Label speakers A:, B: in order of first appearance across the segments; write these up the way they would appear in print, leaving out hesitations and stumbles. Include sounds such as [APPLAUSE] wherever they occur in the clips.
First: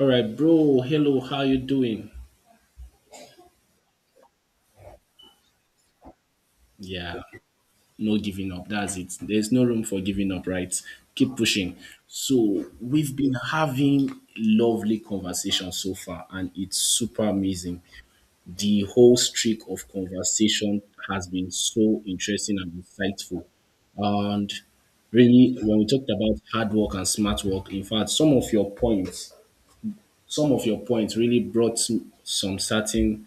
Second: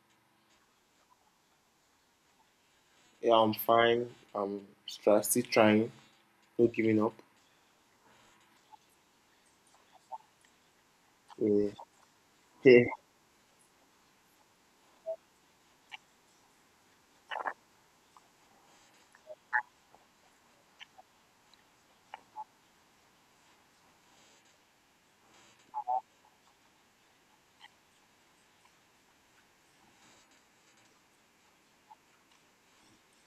A: All right, bro. Hello, how you doing?
B: Yeah, I'm fine. Still trying, not giving up.
A: Yeah, no giving up. That's it. There's no room for giving up, right? Keep
B: Yeah,
A: pushing. So
B: yeah,
A: we've been having lovely conversation so far, and it's super amazing. The whole streak of conversation has been so interesting and insightful. And really, when we talked about hard work and smart work, in fact, some of your points really brought some certain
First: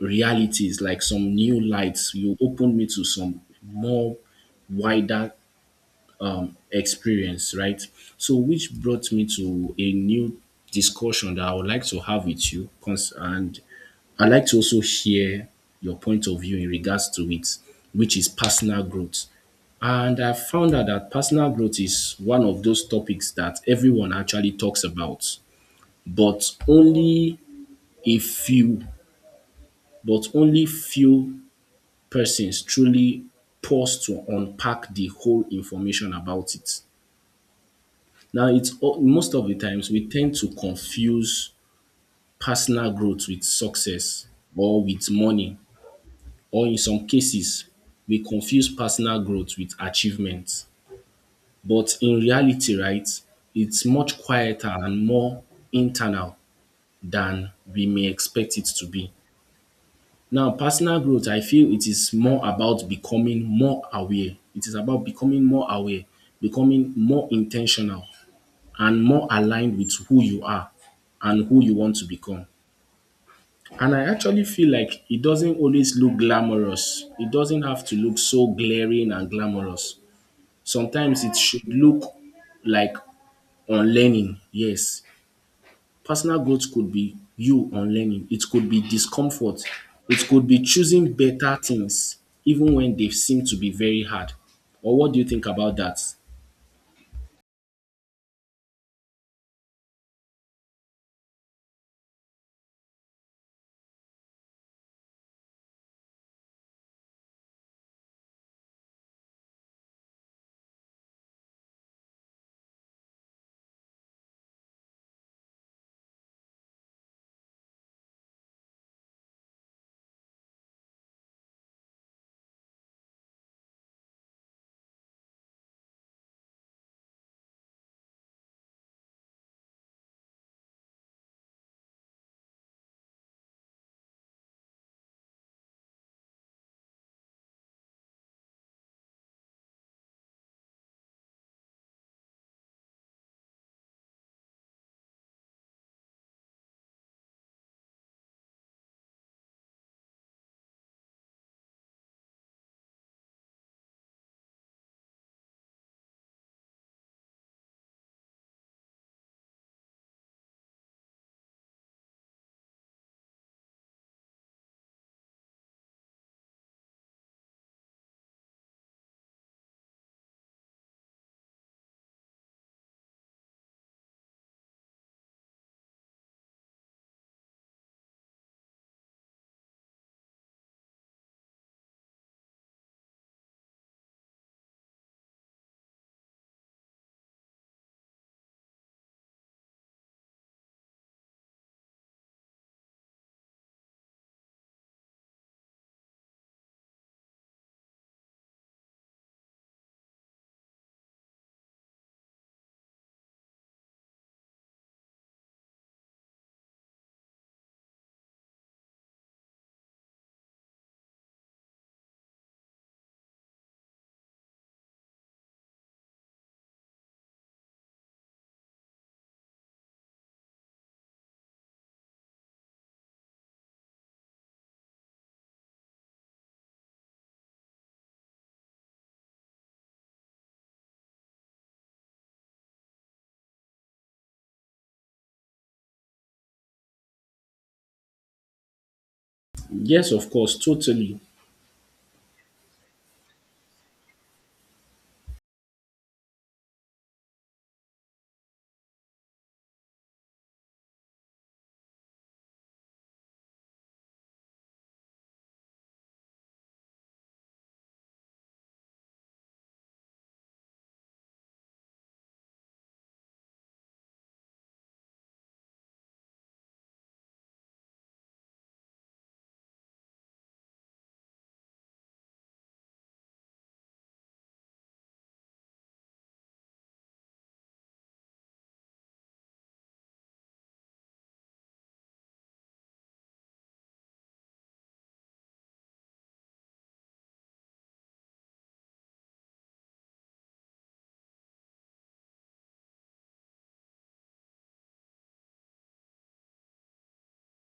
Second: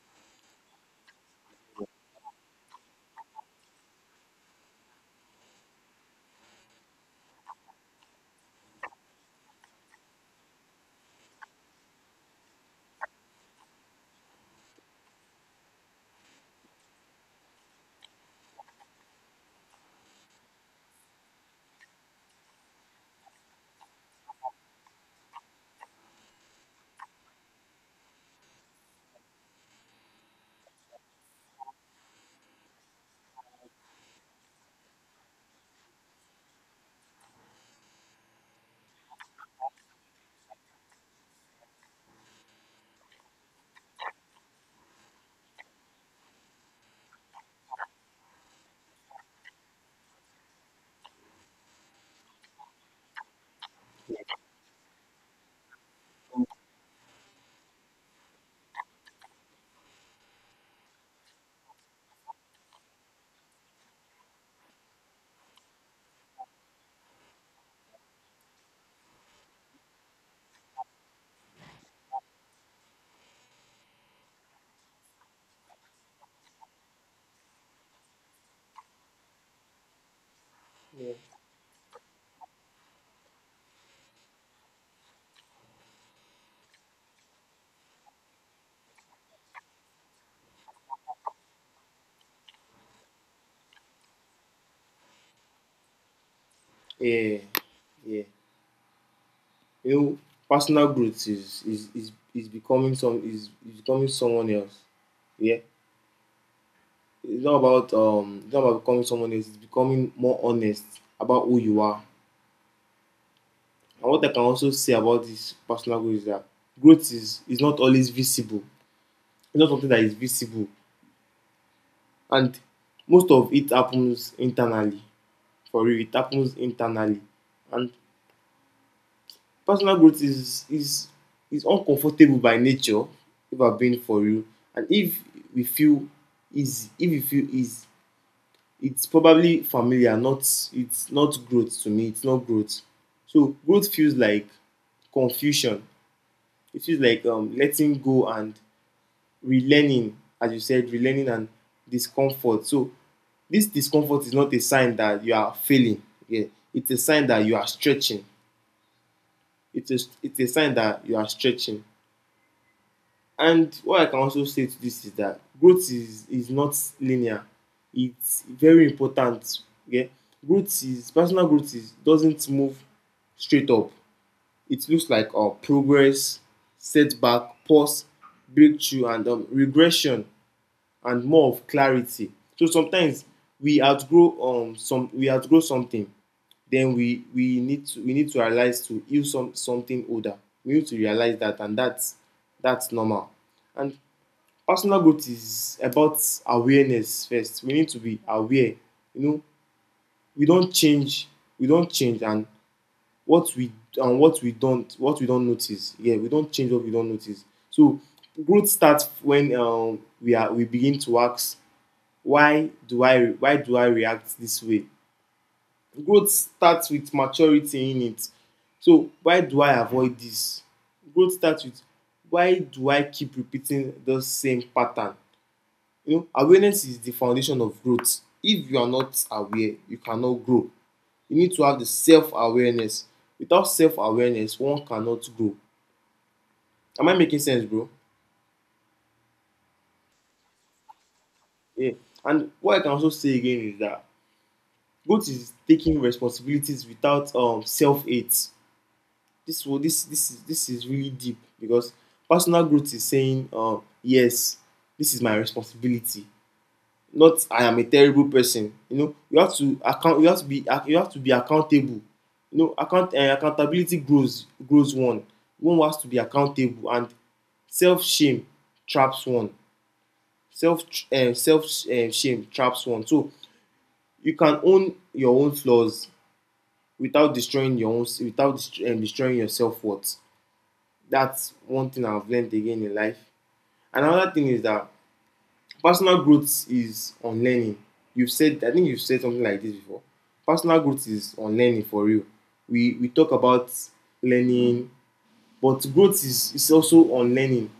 A: realities, like some new lights. You opened me to some more wider experience, right? So, which brought me to a new discussion that I would like to have with you. And I'd like to also hear your point of view in regards to it, which is personal growth. And I found out that personal growth is one of those topics that everyone actually talks about, but only a few, but only few persons truly pause to unpack the whole information about it. Now, it's most of the times we tend to confuse personal growth with success or with money, or in some cases, we confuse personal growth with achievement. But in reality, right, it's much quieter and more internal than we may expect it to be. Now, personal growth, I feel it is more about becoming more aware. It is about becoming more aware, becoming more intentional and more aligned with who you are and who you want to become. And I actually feel like it doesn't always look glamorous. It doesn't have to look so glaring and glamorous. Sometimes it should look like unlearning. Yes, personal growth could be you on learning. It could be discomfort. It could be choosing better things even when they seem to be very hard. Or what do you think about that?
B: yeah. yeah. You know, personal growth is becoming someone else. Yeah, it's not about becoming someone else. It's becoming more honest about who you are. And what I can also say about this personal growth is that growth is not always visible. It's not something that is visible, and most of it happens internally. For real, it happens internally, and personal growth is is uncomfortable by nature, if I've been for real. And we feel if we feel easy, it's probably familiar, not it's not growth to me. It's not growth. So growth feels like confusion. It feels like letting go and relearning, as you said, relearning and discomfort. So this discomfort is not a sign that you are failing. Yeah, it's a sign that you are stretching. It's a, it's a sign that you are stretching. And what I can also say to this is that growth is not linear. It's very important. Okay, growth is personal growth is doesn't move straight up. It looks like progress, setback, pause, breakthrough, and regression, and more of clarity. So sometimes we outgrow we outgrow something, then we need to realize to use something older. We need to realize that, and that's normal. And personal growth is about awareness first. We need to be aware. You know, we don't change. We don't change, and what we don't notice. Yeah, we don't change what we don't notice. So growth starts when we begin to ask why do I react this way. Growth starts with maturity in it. So why do I avoid this? Growth starts with why do I keep repeating the same pattern? You know, awareness is the foundation of growth. If you are not aware, you cannot grow. You need to have the self awareness. Without self awareness, one cannot grow. Am I making sense, bro?
A: Yes, of course, totally.
B: Yeah. And what I can also say again is that growth is taking responsibilities without self hate. This wo- this this is really deep because personal growth is saying yes, this is my responsibility. Not I am a terrible person. You know, you have to be accountable. You know, accountability grows one. One has to be accountable, and self shame traps one. Self self Shame traps one. So you can own your own flaws without destroying your own without dest- destroying your self worth. That's one thing I've learned again in life. Another thing is that personal growth is on learning. You've said, I think you've said something like this before. Personal growth is on learning for real. We talk about learning, but growth is also on learning.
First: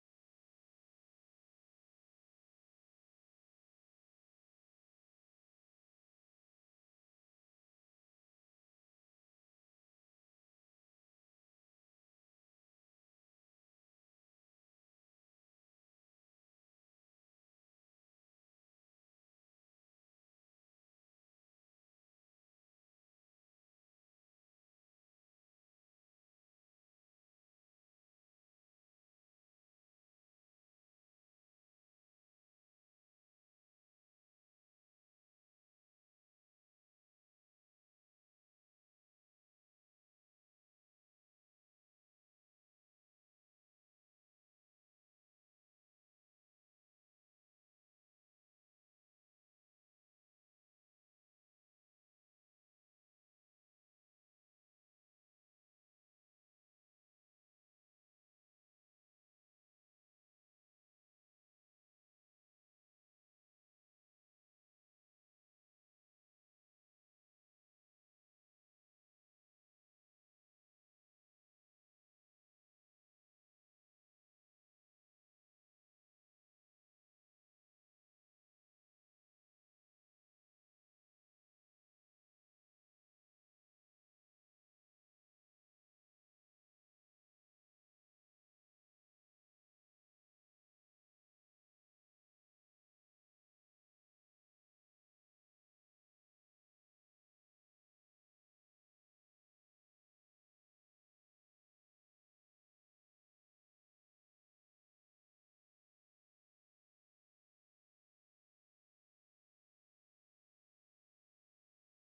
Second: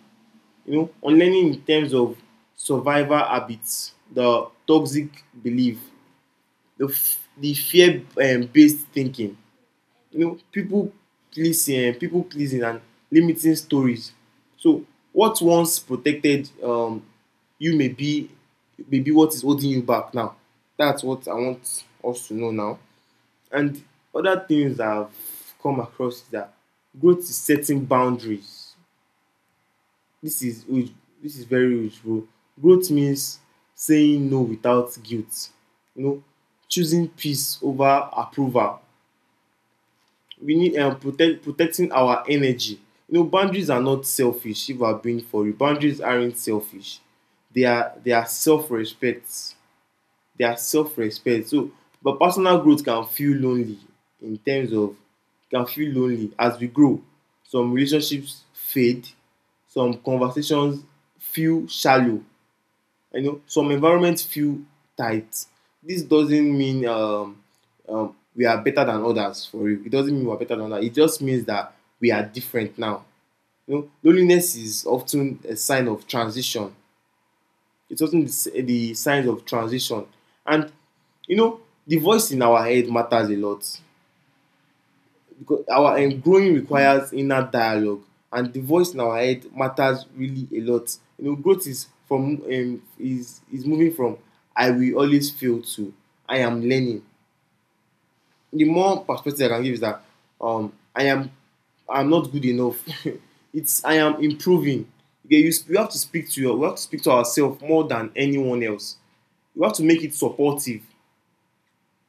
B: You know, on learning in terms of survival habits, the toxic belief, the fear based thinking. You know, people pleasing and limiting stories. So what once protected you may be what is holding you back now. That's what I want us to know now. And other things I've come across is that growth is setting boundaries. This is this is very huge, bro. Growth means saying no without guilt. You know, choosing peace over approval. We need protecting our energy. You know, boundaries are not selfish. If I've been for you, boundaries aren't selfish. They are self-respect. They are self-respect. So, but personal growth can feel lonely in terms of can feel lonely as we grow. Some relationships fade. Some conversations feel shallow. You know, some environments feel tight. This doesn't mean we are better than others for you, it doesn't mean we are better than others. It just means that we are different now. You know, loneliness is often a sign of transition. It's often the signs of transition, and you know, the voice in our head matters a lot, because our growing requires inner dialogue, and the voice in our head matters really a lot. You know, growth is from is moving from "I will always fail" to "I am learning". The more perspective I can give is that I am not good enough. [LAUGHS] It's I am improving. Okay, you have to speak to your we have to speak to ourselves more than anyone else. You have to make it supportive.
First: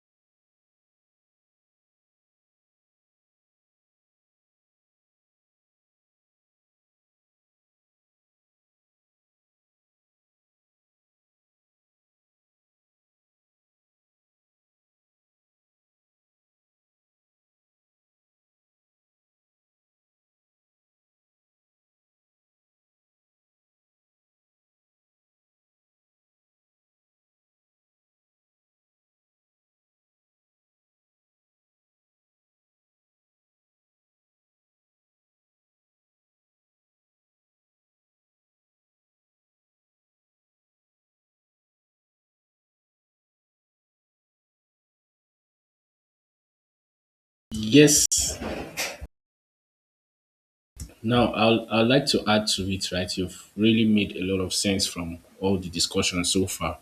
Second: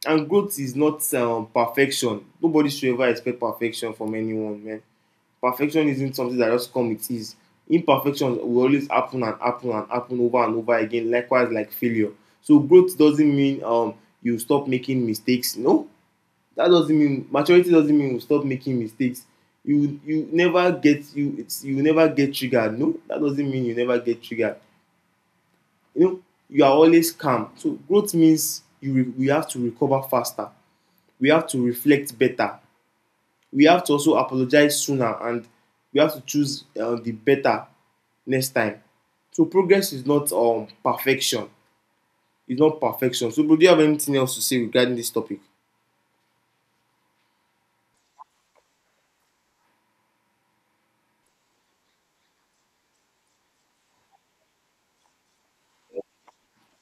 B: And growth is not perfection. Nobody should ever expect perfection from anyone, man. Perfection isn't something that just comes with ease. Imperfections will always happen and happen and happen over and over again, likewise like failure. So growth doesn't mean you stop making mistakes. No, that doesn't mean maturity doesn't mean you stop making mistakes. You never get triggered. No, that doesn't mean you never get triggered. You know, you are always calm. So growth means we have to recover faster, we have to reflect better, we have to also apologize sooner, and we have to choose the better next time. So progress is not perfection. It's not perfection. So, bro, do you have anything else to say regarding this topic?
A: Yes. Now, I'd like to add to it, right? You've really made a lot of sense from all the discussion so far.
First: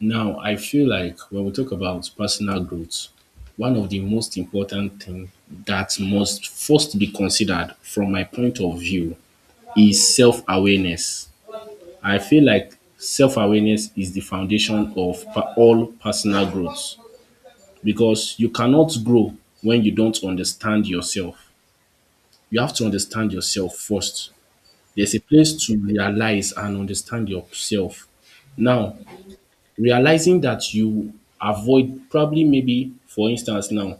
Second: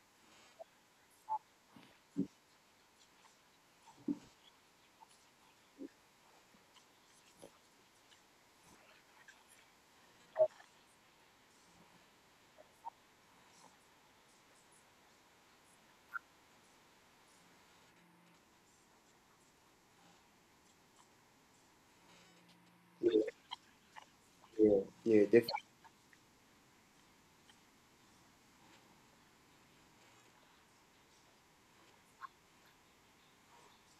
A: Now, I feel like when we talk about personal growth, one of the most important thing that must first be considered from my point of view is self-awareness. I feel like self-awareness is the foundation of all personal growth because you cannot grow when you don't understand yourself. You have to understand yourself first.
B: Yeah,
A: There's a
B: yeah,
A: place
B: definitely.
A: to realize and understand yourself. Now, realizing that you avoid, probably maybe for instance now,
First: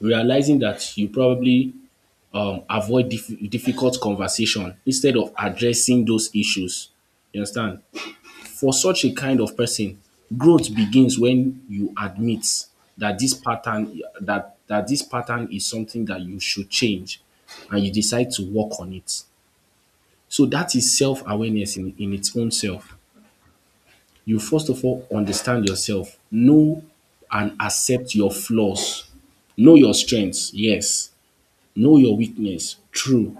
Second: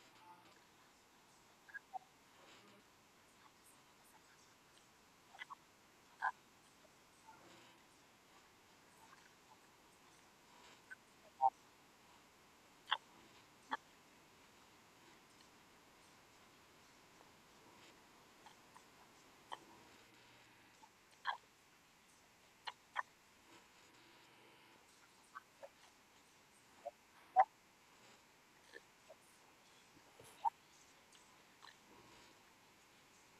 A: realizing that you probably avoid difficult conversation instead of addressing those issues, you understand. For such a kind of person, growth begins when you admit that this pattern is something that you should change and you decide to work on it. So that is self-awareness in its own self. You first of all understand yourself. Know and accept your flaws. Know your strengths, yes. Know your weakness, true,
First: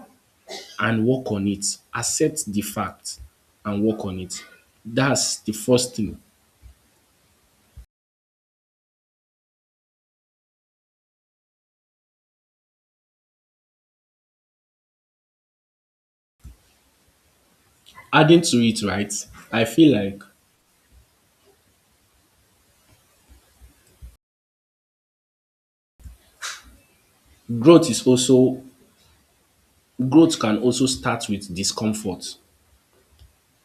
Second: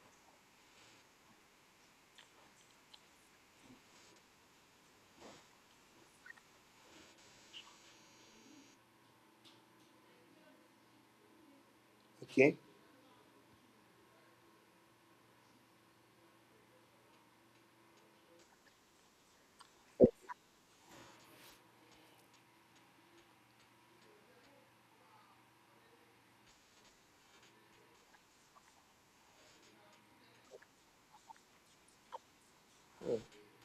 A: and work on it. Accept the fact and work on it. That's the first thing.
B: Okay
A: Adding to it, right, I feel like growth is also growth can also start with discomfort.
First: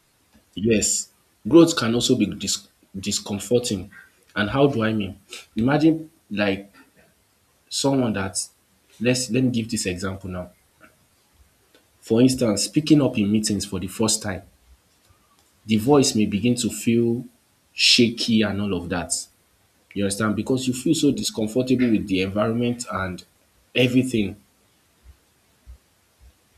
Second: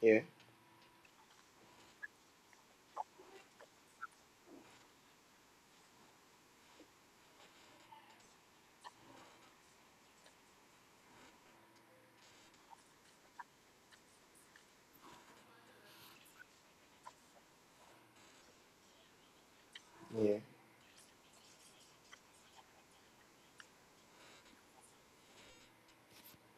B: yeah
A: Yes, growth can also be discomforting. And how do I mean? Imagine like someone that let's let me give this example now. For instance, speaking up in meetings for the first time, the voice may begin to feel shaky and all of that. You understand?
B: Yeah,
A: Because you feel so discomfortable with the environment and everything.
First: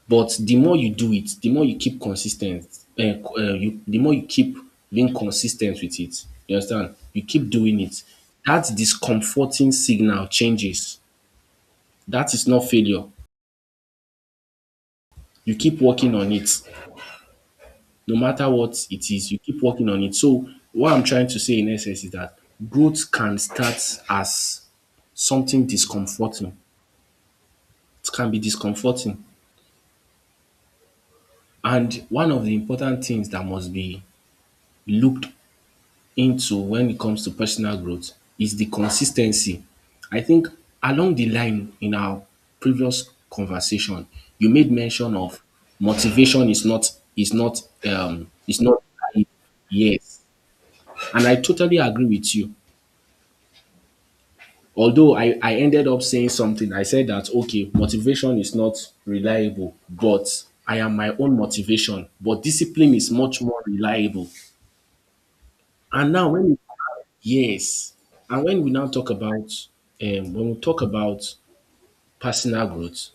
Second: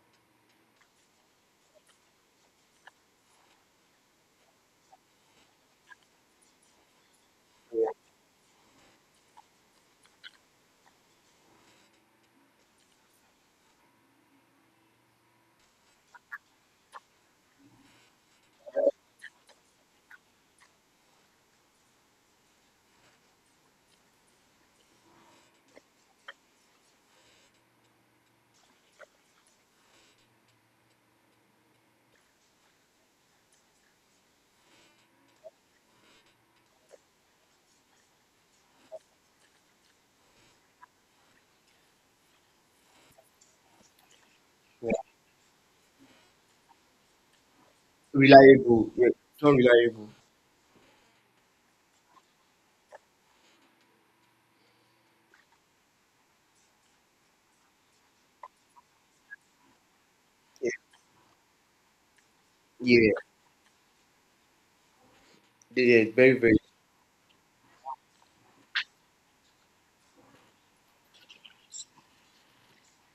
A: But the more you do it, the more you keep consistent. The more you keep being consistent with it. You understand? You keep doing it. That discomforting signal changes. That is not failure. You keep working on it. No matter what it is, you keep working on it. So, what I'm trying to say in essence is that growth can start as something discomforting. It can be discomforting. And one of the important things that must be looked into when it comes to personal growth is the consistency. I think along the line in our previous conversation, you made
B: yeah.
A: mention of motivation is not is not um is not
B: Reliable. Yeah, it's not reliable.
A: Yes, and I totally agree with you. Although I ended up saying something, I said that, okay, motivation is not reliable, but
B: Yeah
A: I am my own motivation. But discipline
B: yeah,
A: is much more reliable.
B: yeah yeah,
A: And now,
B: very very
A: yes, and when we talk about personal growth,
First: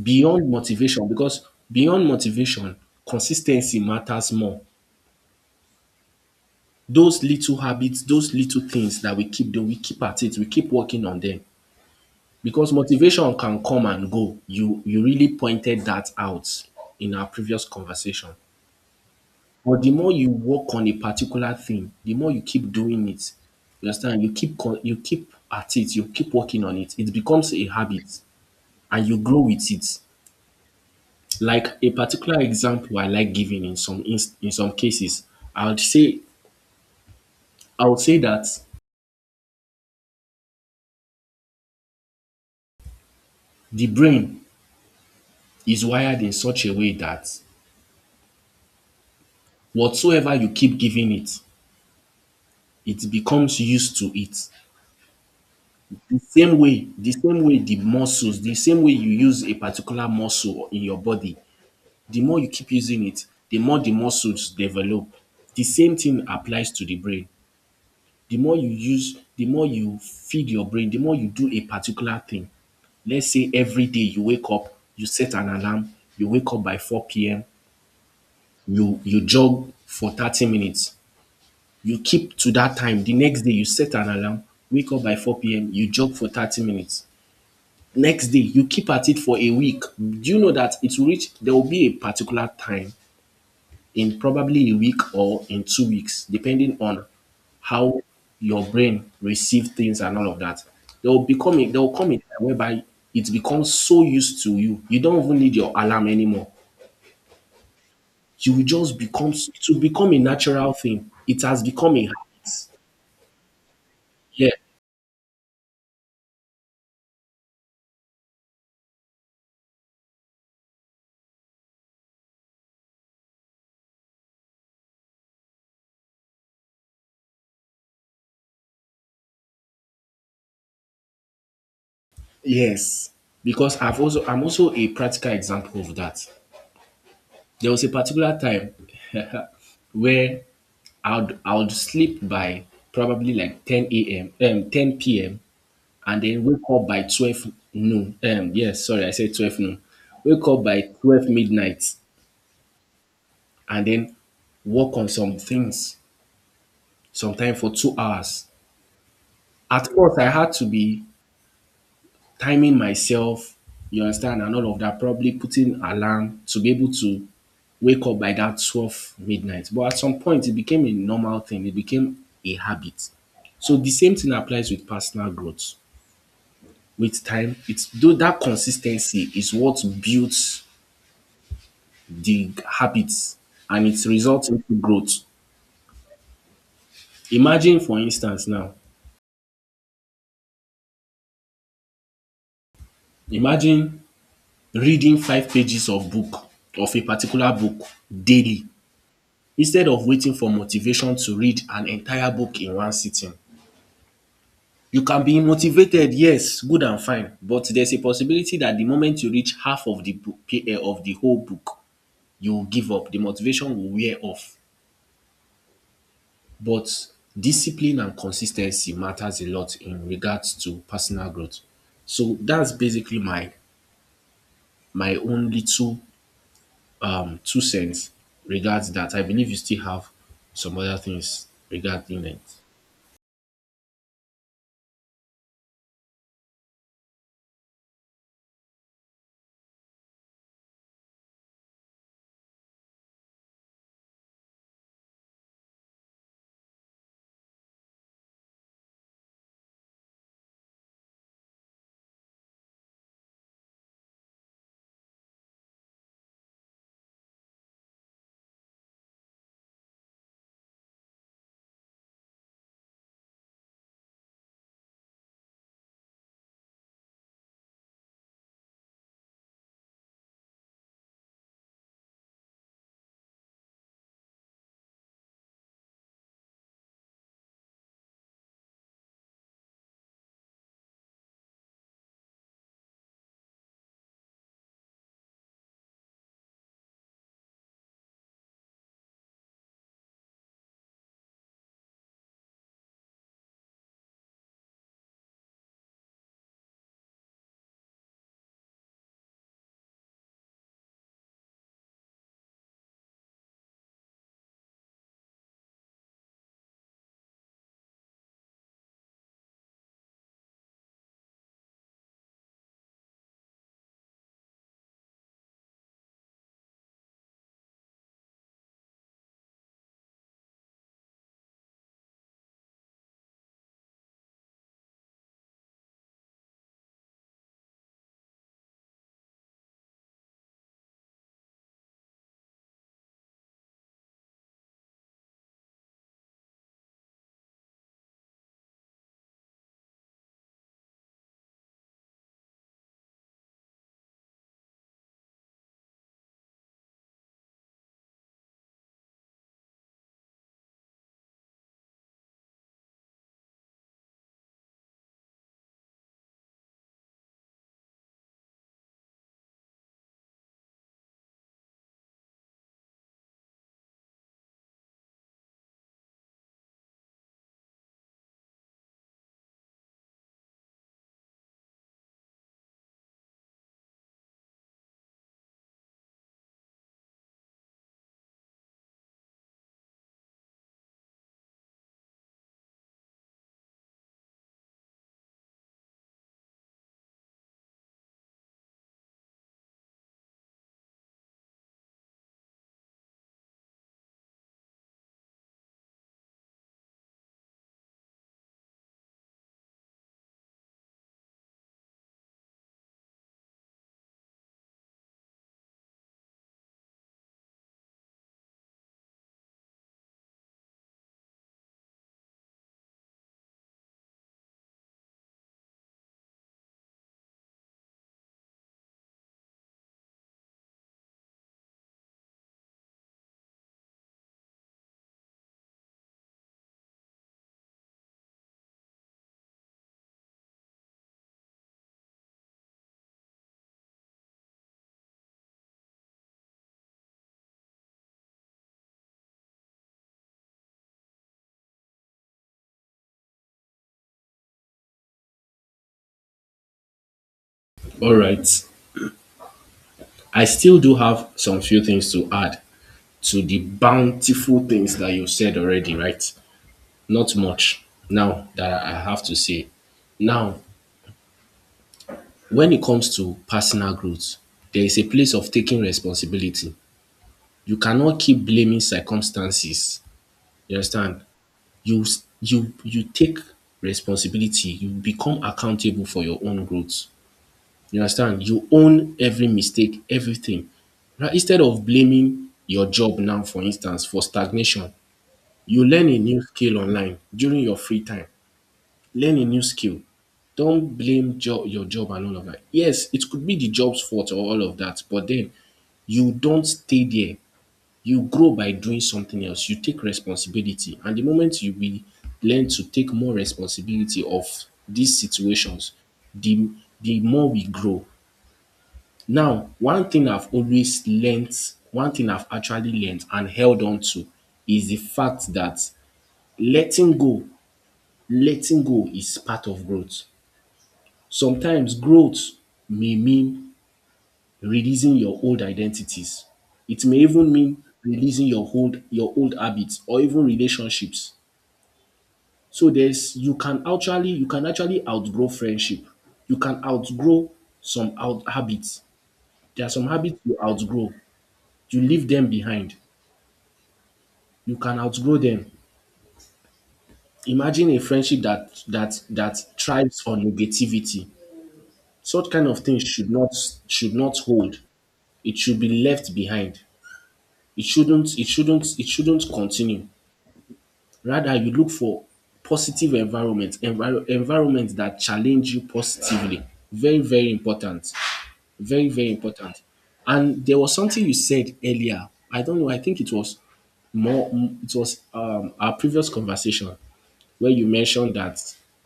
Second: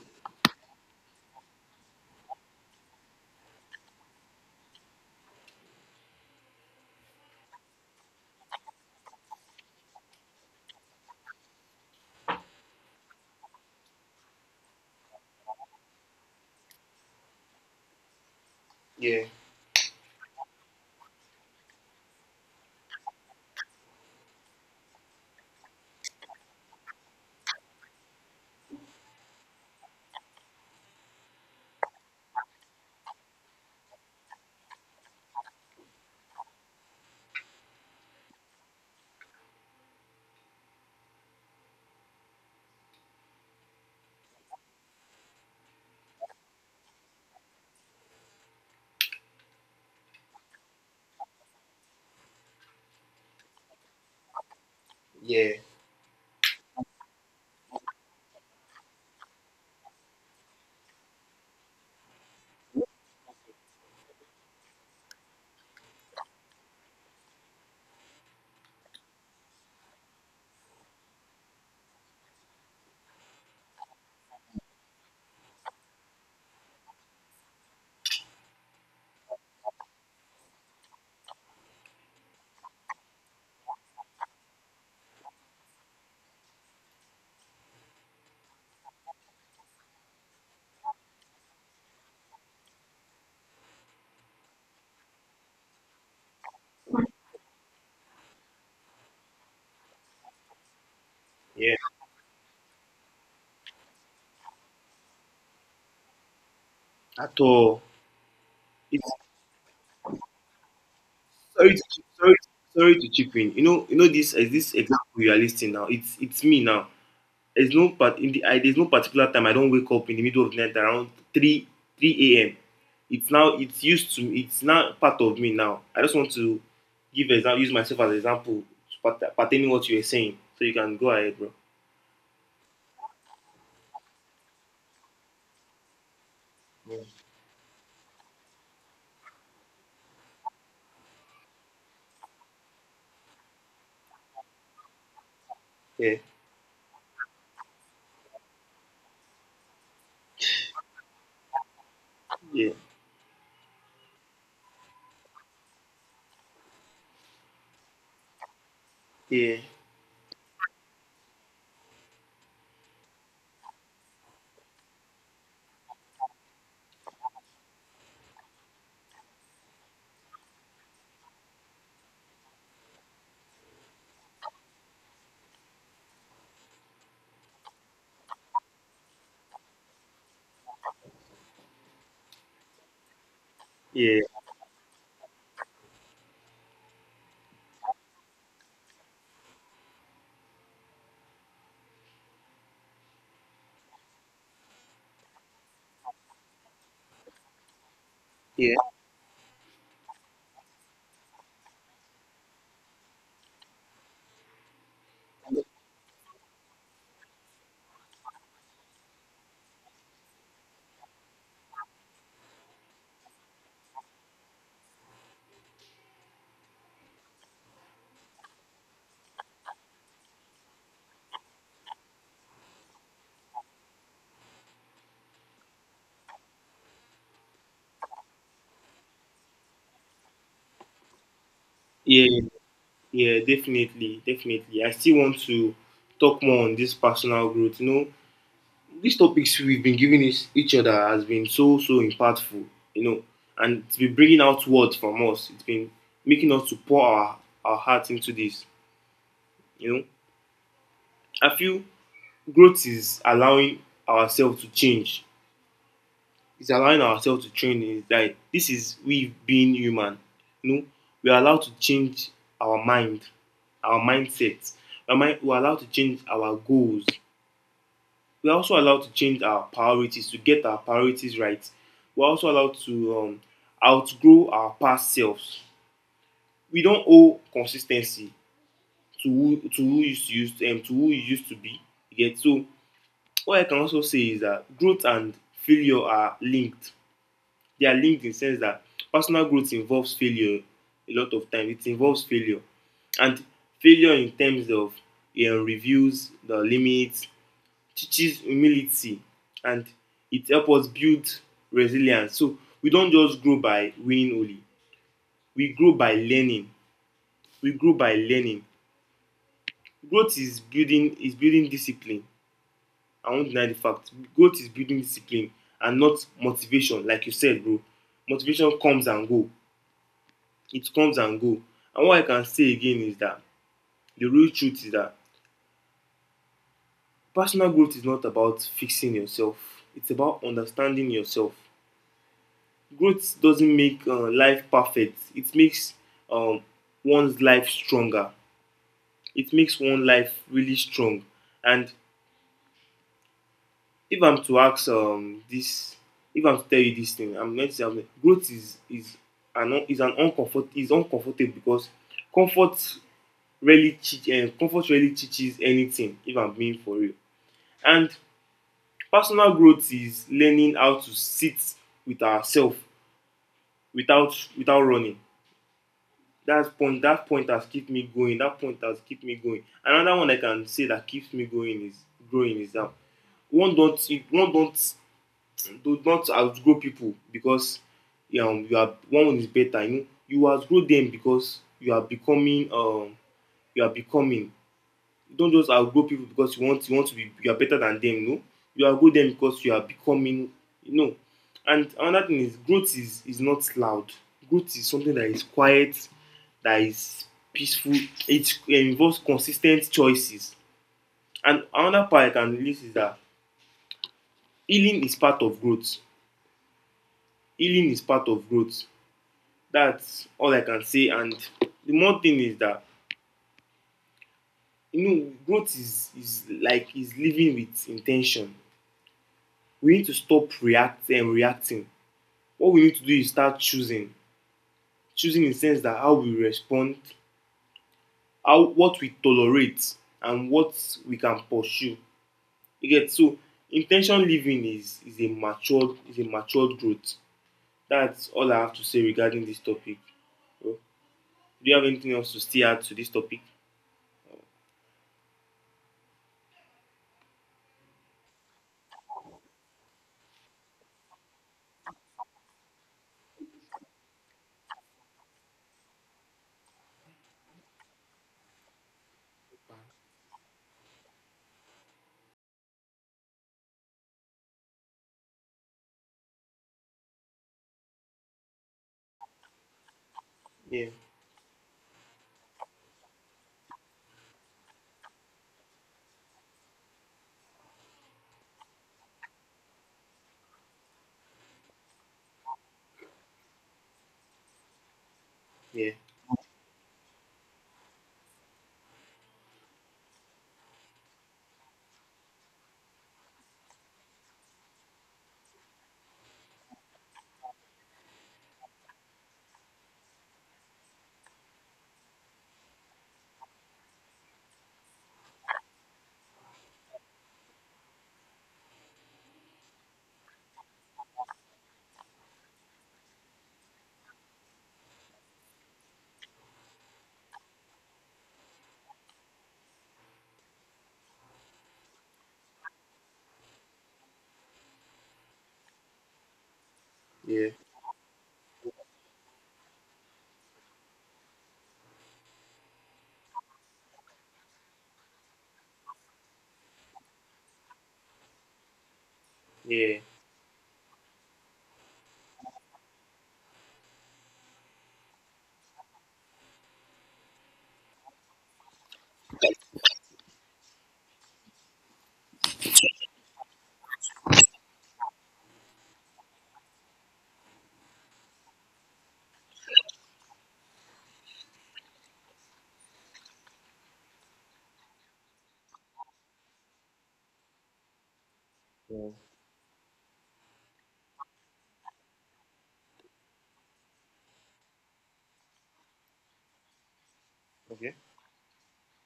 A: beyond motivation, because beyond motivation, consistency matters more. Those little habits, those little things that we keep doing, we keep at it, we keep working on them. Because motivation can come and go. You really pointed that out in our previous conversation.
B: Yeah,
A: But the more you work on a particular thing, the more you keep doing it. You understand? You keep at it. You keep working on it. It becomes a habit, and you grow with it. Like a particular example, I like giving in some cases, I would say I would say that the brain is wired in such a way that whatsoever you keep giving it, it becomes used to it.
B: yeah
A: The same way the same way the muscles the same way you use a particular muscle in your body, the more you keep using it, the more the muscles develop. The same thing applies to the brain. The more you use, the more you feed your brain, the more you do a particular thing. Let's say every day you wake up, you set an alarm, you wake up by 4 p.m., you jog for 30 minutes. You keep to that time. The next day you set an alarm, wake up by 4 p.m., you jog for 30 minutes. Next day, you keep at it for a week. Do you know that it will reach, there will be a particular time in probably a week or in 2 weeks, depending on how your brain receives things and all of that,
B: yeah
A: there will come a time whereby it becomes so used to you, you don't even need your alarm anymore.
B: at all
A: You will just
B: it's
A: become It will become a natural thing. It has
B: Sorry to
A: become a
B: sorry
A: habit.
B: sorry to chip in. You know, you know this
A: Yeah,
B: this example you are listing now, it's me now. There's no particular time I don't wake up in the middle of the night around three a.m. It's now it's used to it's now part of me now. I just want to give example, use myself as an example pertaining what you were saying, so you can go ahead, bro.
A: yes, because I'm also a practical example of that. There was a particular time [LAUGHS] where I would sleep by probably like 10 a.m., 10 p.m.,
B: Yeah,
A: and then wake up by 12 noon. Yes, sorry, I said 12 noon. Wake up by 12 midnight
B: yeah,
A: and then work on some things sometime for 2 hours.
B: yeah,
A: At first I had to be timing myself, you understand, and all of that, probably putting alarm to be able to wake up by that 12 midnight. But at some point, it became a normal thing. It became a habit. So the same thing applies with personal growth. With time, it's though that consistency is what builds the habits and it
B: yeah,
A: results into growth. Imagine, for instance, now, imagine reading 5 pages of a particular book daily.
B: yeah,
A: Instead of waiting for motivation to read an entire book in one sitting. You can be motivated, yes, good and fine, but there's a possibility that the moment you reach half of the book, of the whole book, you will give up. The motivation will wear off. But discipline and consistency matters a lot in regards to personal growth. So that's basically my own little two cents regards that. I believe you still have some other things regarding
B: yeah,
A: it.
B: yeah. Definitely, definitely. I still want to talk more on this personal growth. You know, these topics we've been giving each other has been so so impactful, you know, and it's been bringing out words from us. It's been making us to pour our hearts into this, you know. I feel growth is allowing ourselves to change. It's allowing ourselves to train. Is like this is we being human, you know. We are allowed to change our mind, our mindset. Our mind, we're allowed to change our goals. We are also allowed to change our priorities to get our priorities right. We're also allowed to outgrow our past selves. We don't owe consistency to who you used to who you used to be. You get so. What I can also say is that growth and failure are linked. They are linked in the sense that personal growth involves failure a lot of times. It involves failure, and failure in terms of reviews, the limits, teaches humility, and it helps us build resilience. So we don't just grow by winning only. We grow by learning. We grow by learning. Growth is building discipline. I won't deny the fact. Growth is building discipline and not motivation, like you said, bro. Motivation comes and go. It comes and go. And what I can say again is that the real truth is that personal growth is not about fixing yourself. It's about understanding yourself. Growth doesn't make life perfect. It makes um, one's life stronger. It makes one life really strong. And if I'm to ask this if I'm to tell you this thing, I'm going to say I'm, growth is an uncomfort is uncomfortable, because comfort really teach comfort really teaches anything, if I'm being for real. And personal growth is learning how to sit with ourselves without running. That point has kept me going. Another one I can say that keeps me going is growing, is that one don't one don't do not outgrow people because you are one is better you know. You outgrow them because you are becoming. You are becoming you don't just outgrow people because you want to be, you are better than them. No, you outgrow them because you are becoming, you know. And another thing is growth is not loud. Growth is something that is quiet, that is peaceful. It involves consistent choices. And another part I can relate is that healing is part of growth. Healing is part of growth. That's all I can say. And the more thing is that, you know, growth is like is living with intention. We need to stop reacting and reacting. What we need to do is start choosing, choosing in the sense that how we respond, how what we tolerate, and what we can pursue. You get so in living is a matured growth. That's all I have to say regarding this topic. so, do you have anything else to still add to this topic?
A: Alright. I still do have some few things to add to the bountiful things that you said already, right? Not much now that I have to say. Now, when it comes to personal growth, there is a place of taking responsibility. You cannot keep blaming circumstances. You
B: Yeah,
A: understand? You you take responsibility, you become accountable for your own growth. You understand? You own every mistake, everything. Right? Instead of blaming your job now, for instance, for stagnation, you
B: yeah,
A: learn a new skill online during your free time. Learn a new skill. Don't blame your job and all of that. Yes, it could be the job's fault or all of that, but then you don't stay there. You grow by doing something else. You take responsibility. And the moment you be learn to take more responsibility of these situations, the the more we grow. Now, one thing I've always learnt, one thing I've actually learnt and held on to is the fact that letting go, letting go is part of growth. Sometimes growth may mean releasing your old identities. It may
B: yeah,
A: even mean releasing your old habits or even relationships. So there's you can actually outgrow friendship. You can outgrow some out habits. There are
B: yeah,
A: some habits you outgrow. You leave them behind. You can outgrow them. Imagine a friendship that thrives on negativity. Such kind of things should not hold. It should be left behind. It shouldn't continue. Rather, you look for positive environment, environment that challenge you positively. Very, very important. Very,
B: yeah.
A: very important. And there was something you said earlier. I don't know. I think it was It was our previous conversation where you
B: Okay.
A: mentioned that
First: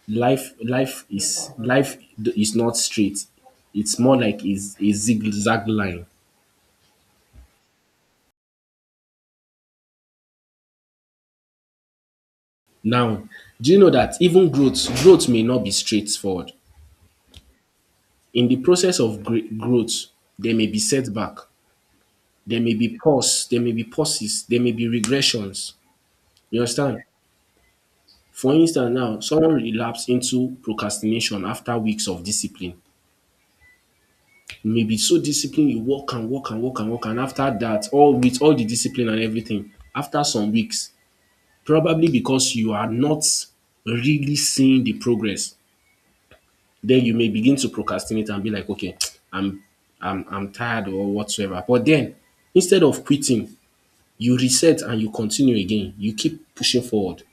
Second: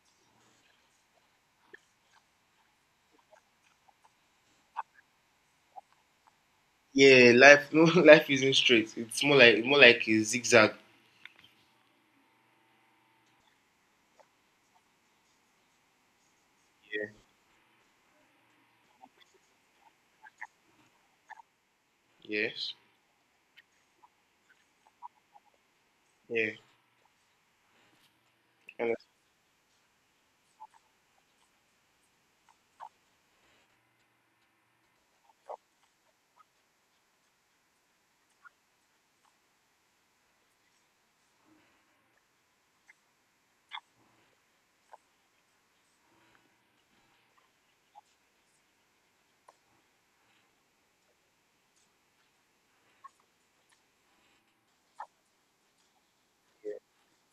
A: life, life is not straight. It's more like is a zigzag line.
B: Yeah, life [LAUGHS] no, life isn't straight, it's more like a zigzag.
A: Now, do you know that even growth may not be straightforward. In the process of growth, there may be setback,
B: Yes.
A: there may be pauses, there may be regressions.
B: Yeah.
A: You understand? For
B: And
A: instance now, someone relapse into procrastination after weeks of discipline. You may be so disciplined you work and work and work and work and after that all with all the discipline and everything after some weeks probably because you are not really seeing the progress then you may begin to procrastinate and be like okay [TSK] I'm I'm tired or whatsoever. But then instead of quitting you reset and you continue again. You keep pushing forward.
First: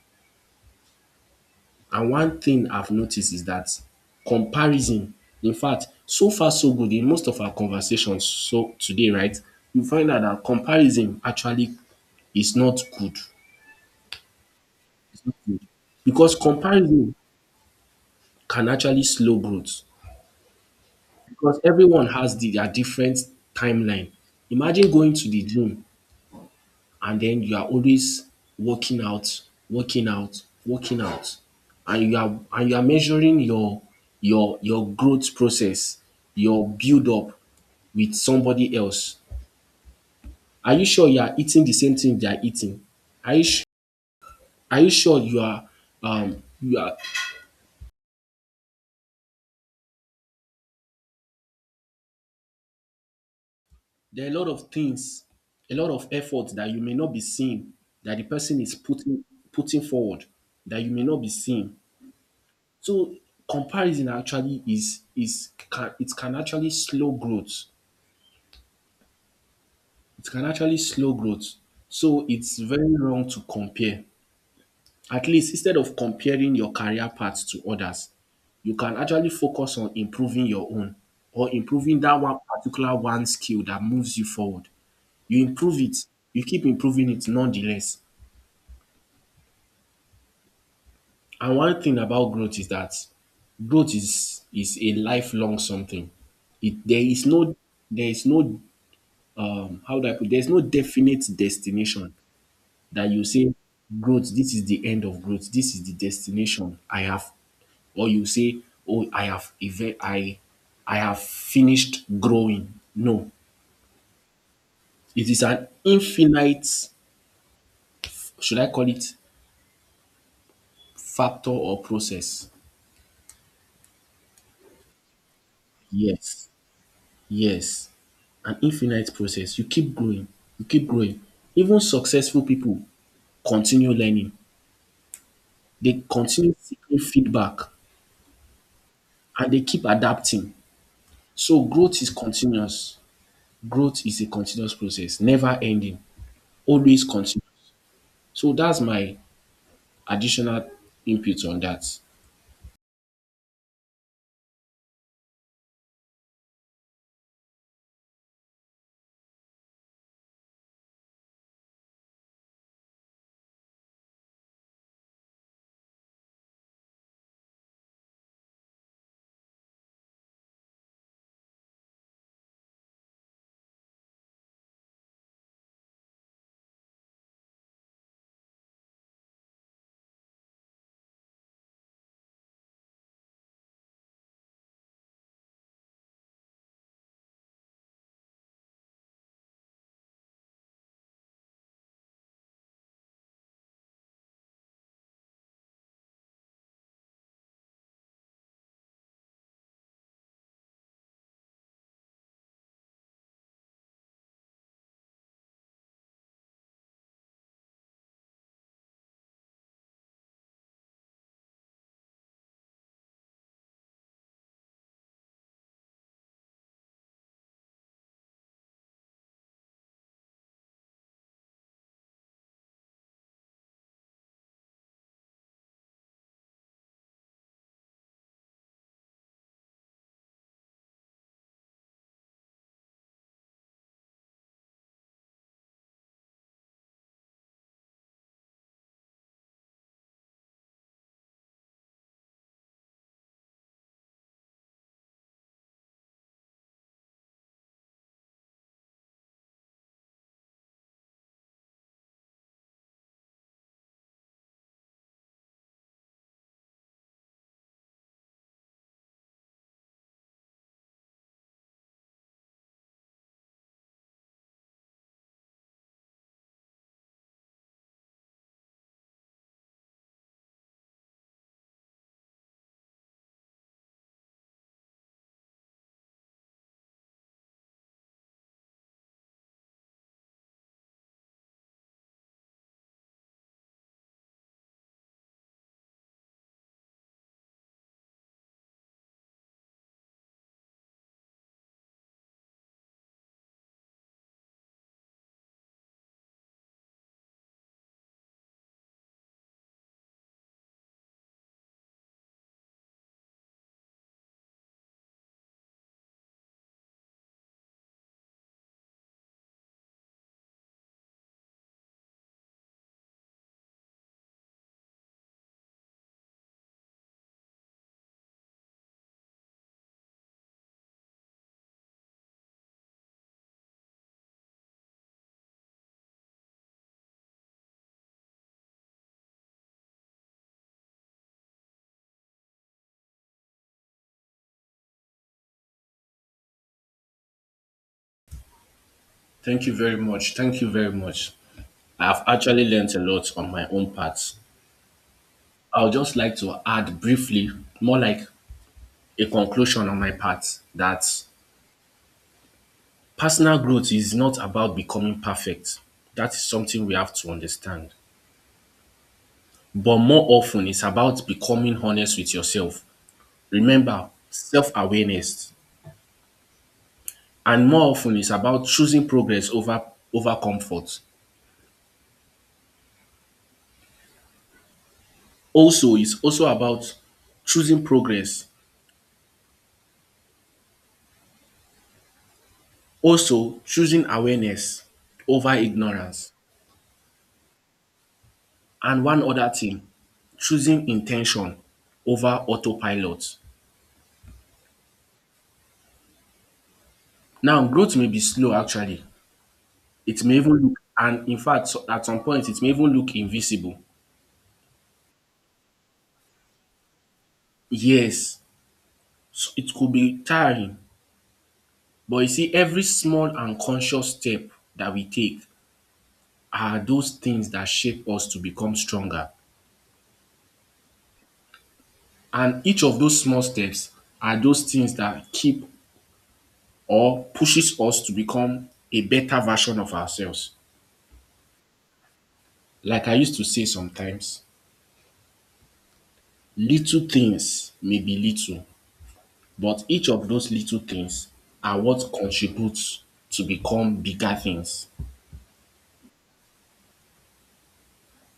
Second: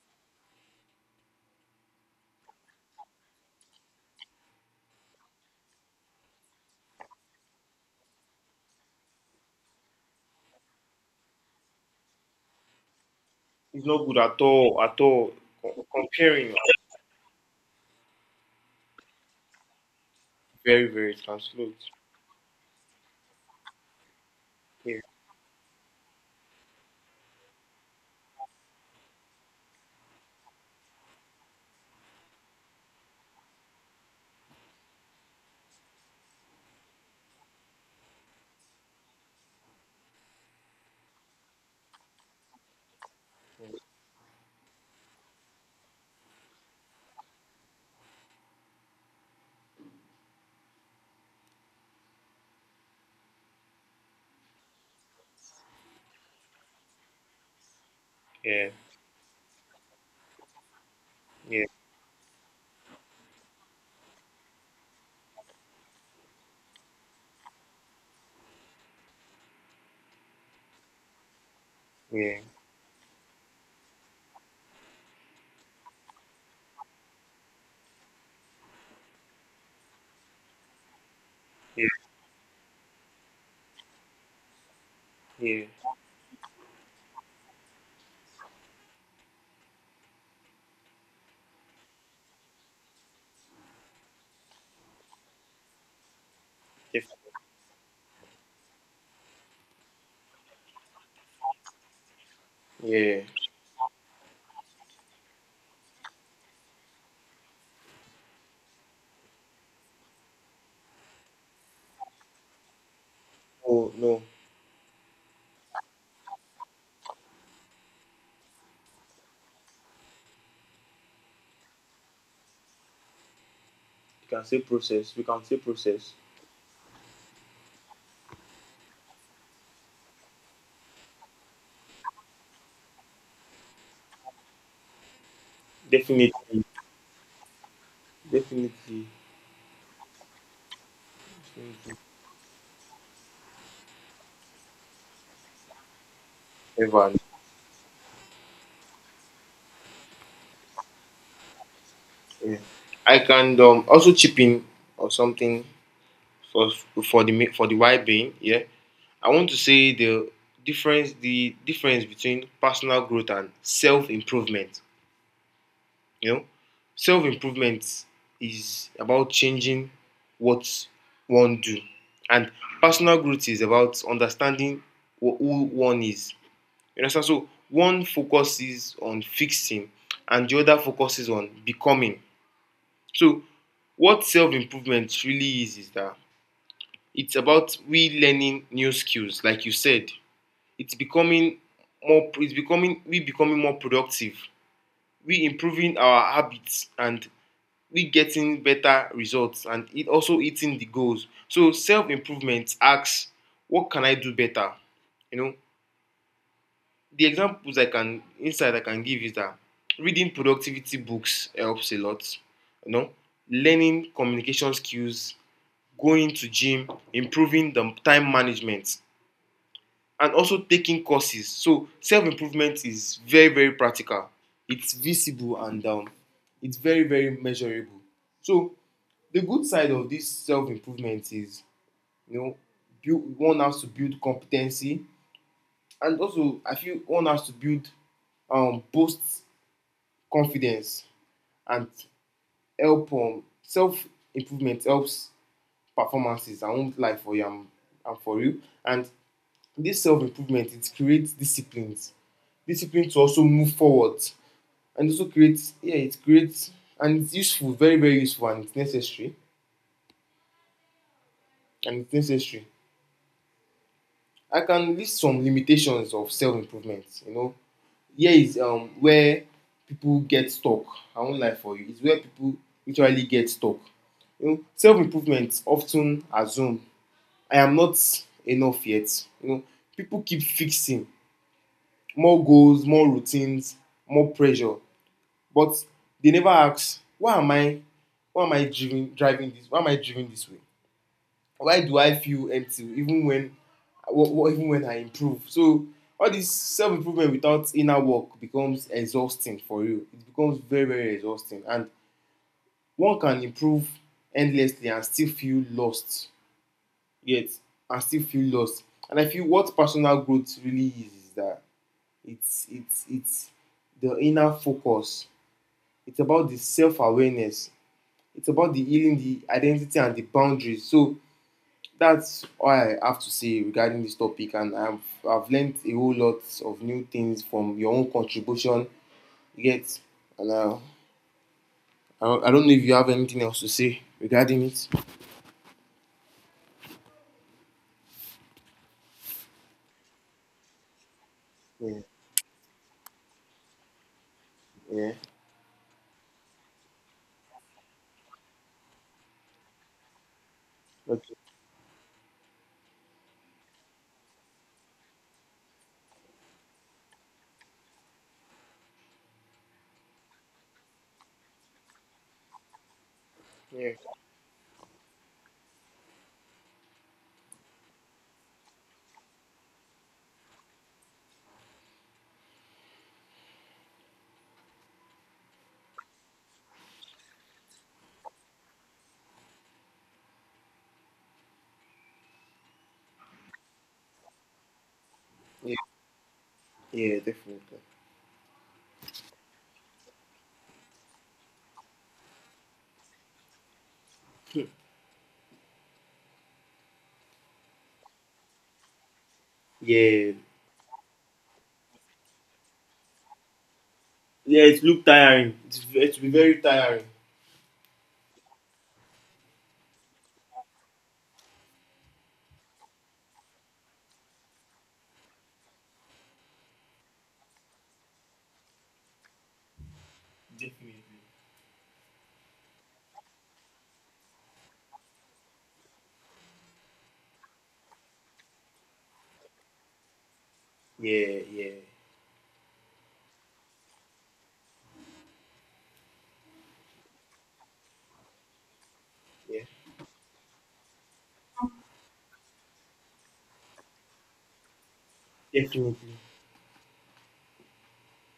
A: And one thing I've noticed is that comparison, in fact, so far so good in most of our conversations so today, right, you find out that comparison actually is not good
B: he's not good at all, at all.
A: because
B: Comparing
A: comparison can actually slow growth
B: very, very
A: because
B: transload.
A: everyone has their different timeline. Imagine
B: Yeah,
A: going to the gym and then you are always working out, working out, and you are measuring your growth process, your build up with somebody else. Are you sure you are eating the same thing they are eating? Are you su- are you sure you are there are a lot of things, a lot of effort that you may not be seeing that the person
B: yeah,
A: is putting putting forward that you may not be
B: yeah,
A: seeing. So comparison actually it can actually slow growth. It can actually slow growth. So
B: yeah,
A: it's very wrong to compare. At least instead of comparing your career path to others, you can actually focus on improving your own or
B: yeah,
A: improving that one skill that moves you forward. You
B: yeah,
A: improve it, you keep improving it nonetheless. And one thing about growth is that growth is a lifelong something. It there
B: def-
A: is no there is no how do I put there's no definite destination that
B: yeah.
A: you say growth, this is the end of growth, this is the destination I have or you say, "Oh, I have finished growing." No,
B: Oh, no,
A: it is an infinite. Should I call it factor or process?
B: you can say process.
A: Yes, yes, an infinite process. You keep growing, you keep growing. Even successful people continue learning. They continue
B: Definitely,
A: seeking feedback
B: definitely,
A: and they keep adapting. So
B: definitely.
A: growth is continuous. Growth is a continuous process, never ending, always
B: Ever.
A: continue. So that's my additional input on that.
B: Yeah. I can also chip in or something for the for the wide being. Yeah, I want to say the difference, between personal growth and self improvement. You know, self improvement is about changing what one do, and personal growth is about understanding who one is. You understand? So one focuses on fixing, and the other focuses on becoming. So what self improvement really is that it's about we learning new skills, like you said. It's becoming more. It's becoming, we becoming more productive. We improving our habits, and we getting better results, and it also hitting the goals. So self improvement asks, what can I do better? You know, the examples I can give is that reading productivity books helps a lot. You know, learning communication skills, going to gym, improving the time management, and also taking courses. So self improvement is very very practical. It's visible and it's very very measurable. So the good side of this self improvement is, you know, build one has to build competency, and also I feel one has to build boost confidence, and help self improvement helps performances and won't lie for you, and am for you, and this self improvement, it creates discipline to also move forward, and also creates, yeah, it creates, and it's useful, very very useful, and it's necessary, and it's necessary I can list some limitations of self-improvement. You know, here is where people get stuck. I won't lie for you. It's where people literally get stuck. You know, self-improvement often assume I am not enough yet. You know, people keep fixing more goals, more routines, more pressure, but they never ask, why am I driving this, why am I driving this way? Why do I feel empty even when even when I improve. So all this self improvement without inner work becomes exhausting for you. It becomes very very exhausting, and one can improve endlessly and still feel lost, yet and still feel lost and I feel what personal growth really is that it's it's the inner focus. It's about the self awareness. It's about the healing, the identity, and the boundaries. So that's all I have to say regarding this topic, and I've learned a whole lot of new things from your own contribution. Yet, and I don't know if you have anything else to say regarding it.
A: Thank you very much. Thank you very much.
B: Yeah,
A: I've actually learnt a lot on my own part.
B: yeah,
A: I would just like to add briefly, more like a conclusion on my part, that
B: okay,
A: personal growth is not about becoming perfect. That is something we have to understand. But more often, it's about becoming honest with yourself.
B: yeah,
A: Remember, self awareness. And more often, it's about over comfort. Also, it's also about choosing progress Also, choosing awareness over
B: yeah,
A: ignorance.
B: yeah, definitely.
A: And one other thing, choosing intention over autopilot. Now, growth may be slow actually. It
B: Yeah,
A: may even look, and in fact, at some point, it may even look invisible.
B: yeah, it looked tiring. It's been very tiring.
A: Yes, it could be tiring, but you see, every small and conscious step that we take are those things that shape us to become stronger.
B: Definitely.
A: And each of those small steps are those things that keep or pushes us to become a better version of ourselves.
B: Yeah, yeah,
A: Like I used to say sometimes, little things may be little,
B: yeah,
A: but each of those little things are what contributes to become bigger things.
B: definitely.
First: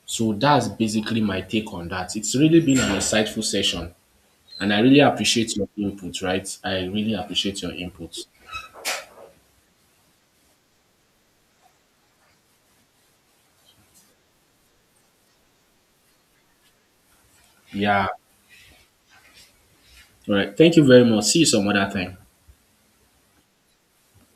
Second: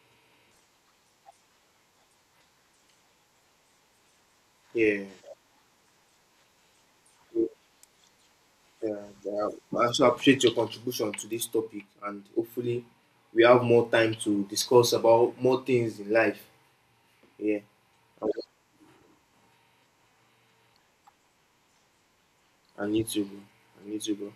A: So that's basically my take on that. It's really been an insightful session, and I really
B: Yeah.
A: appreciate your input, right? I really appreciate your input.
B: Yeah, yeah. I also appreciate your contribution to this topic, and hopefully we have more time to discuss about more things in life. Yeah,
A: Yeah. All right. Thank you very much. See you some other time.
B: I need to go. I need to go.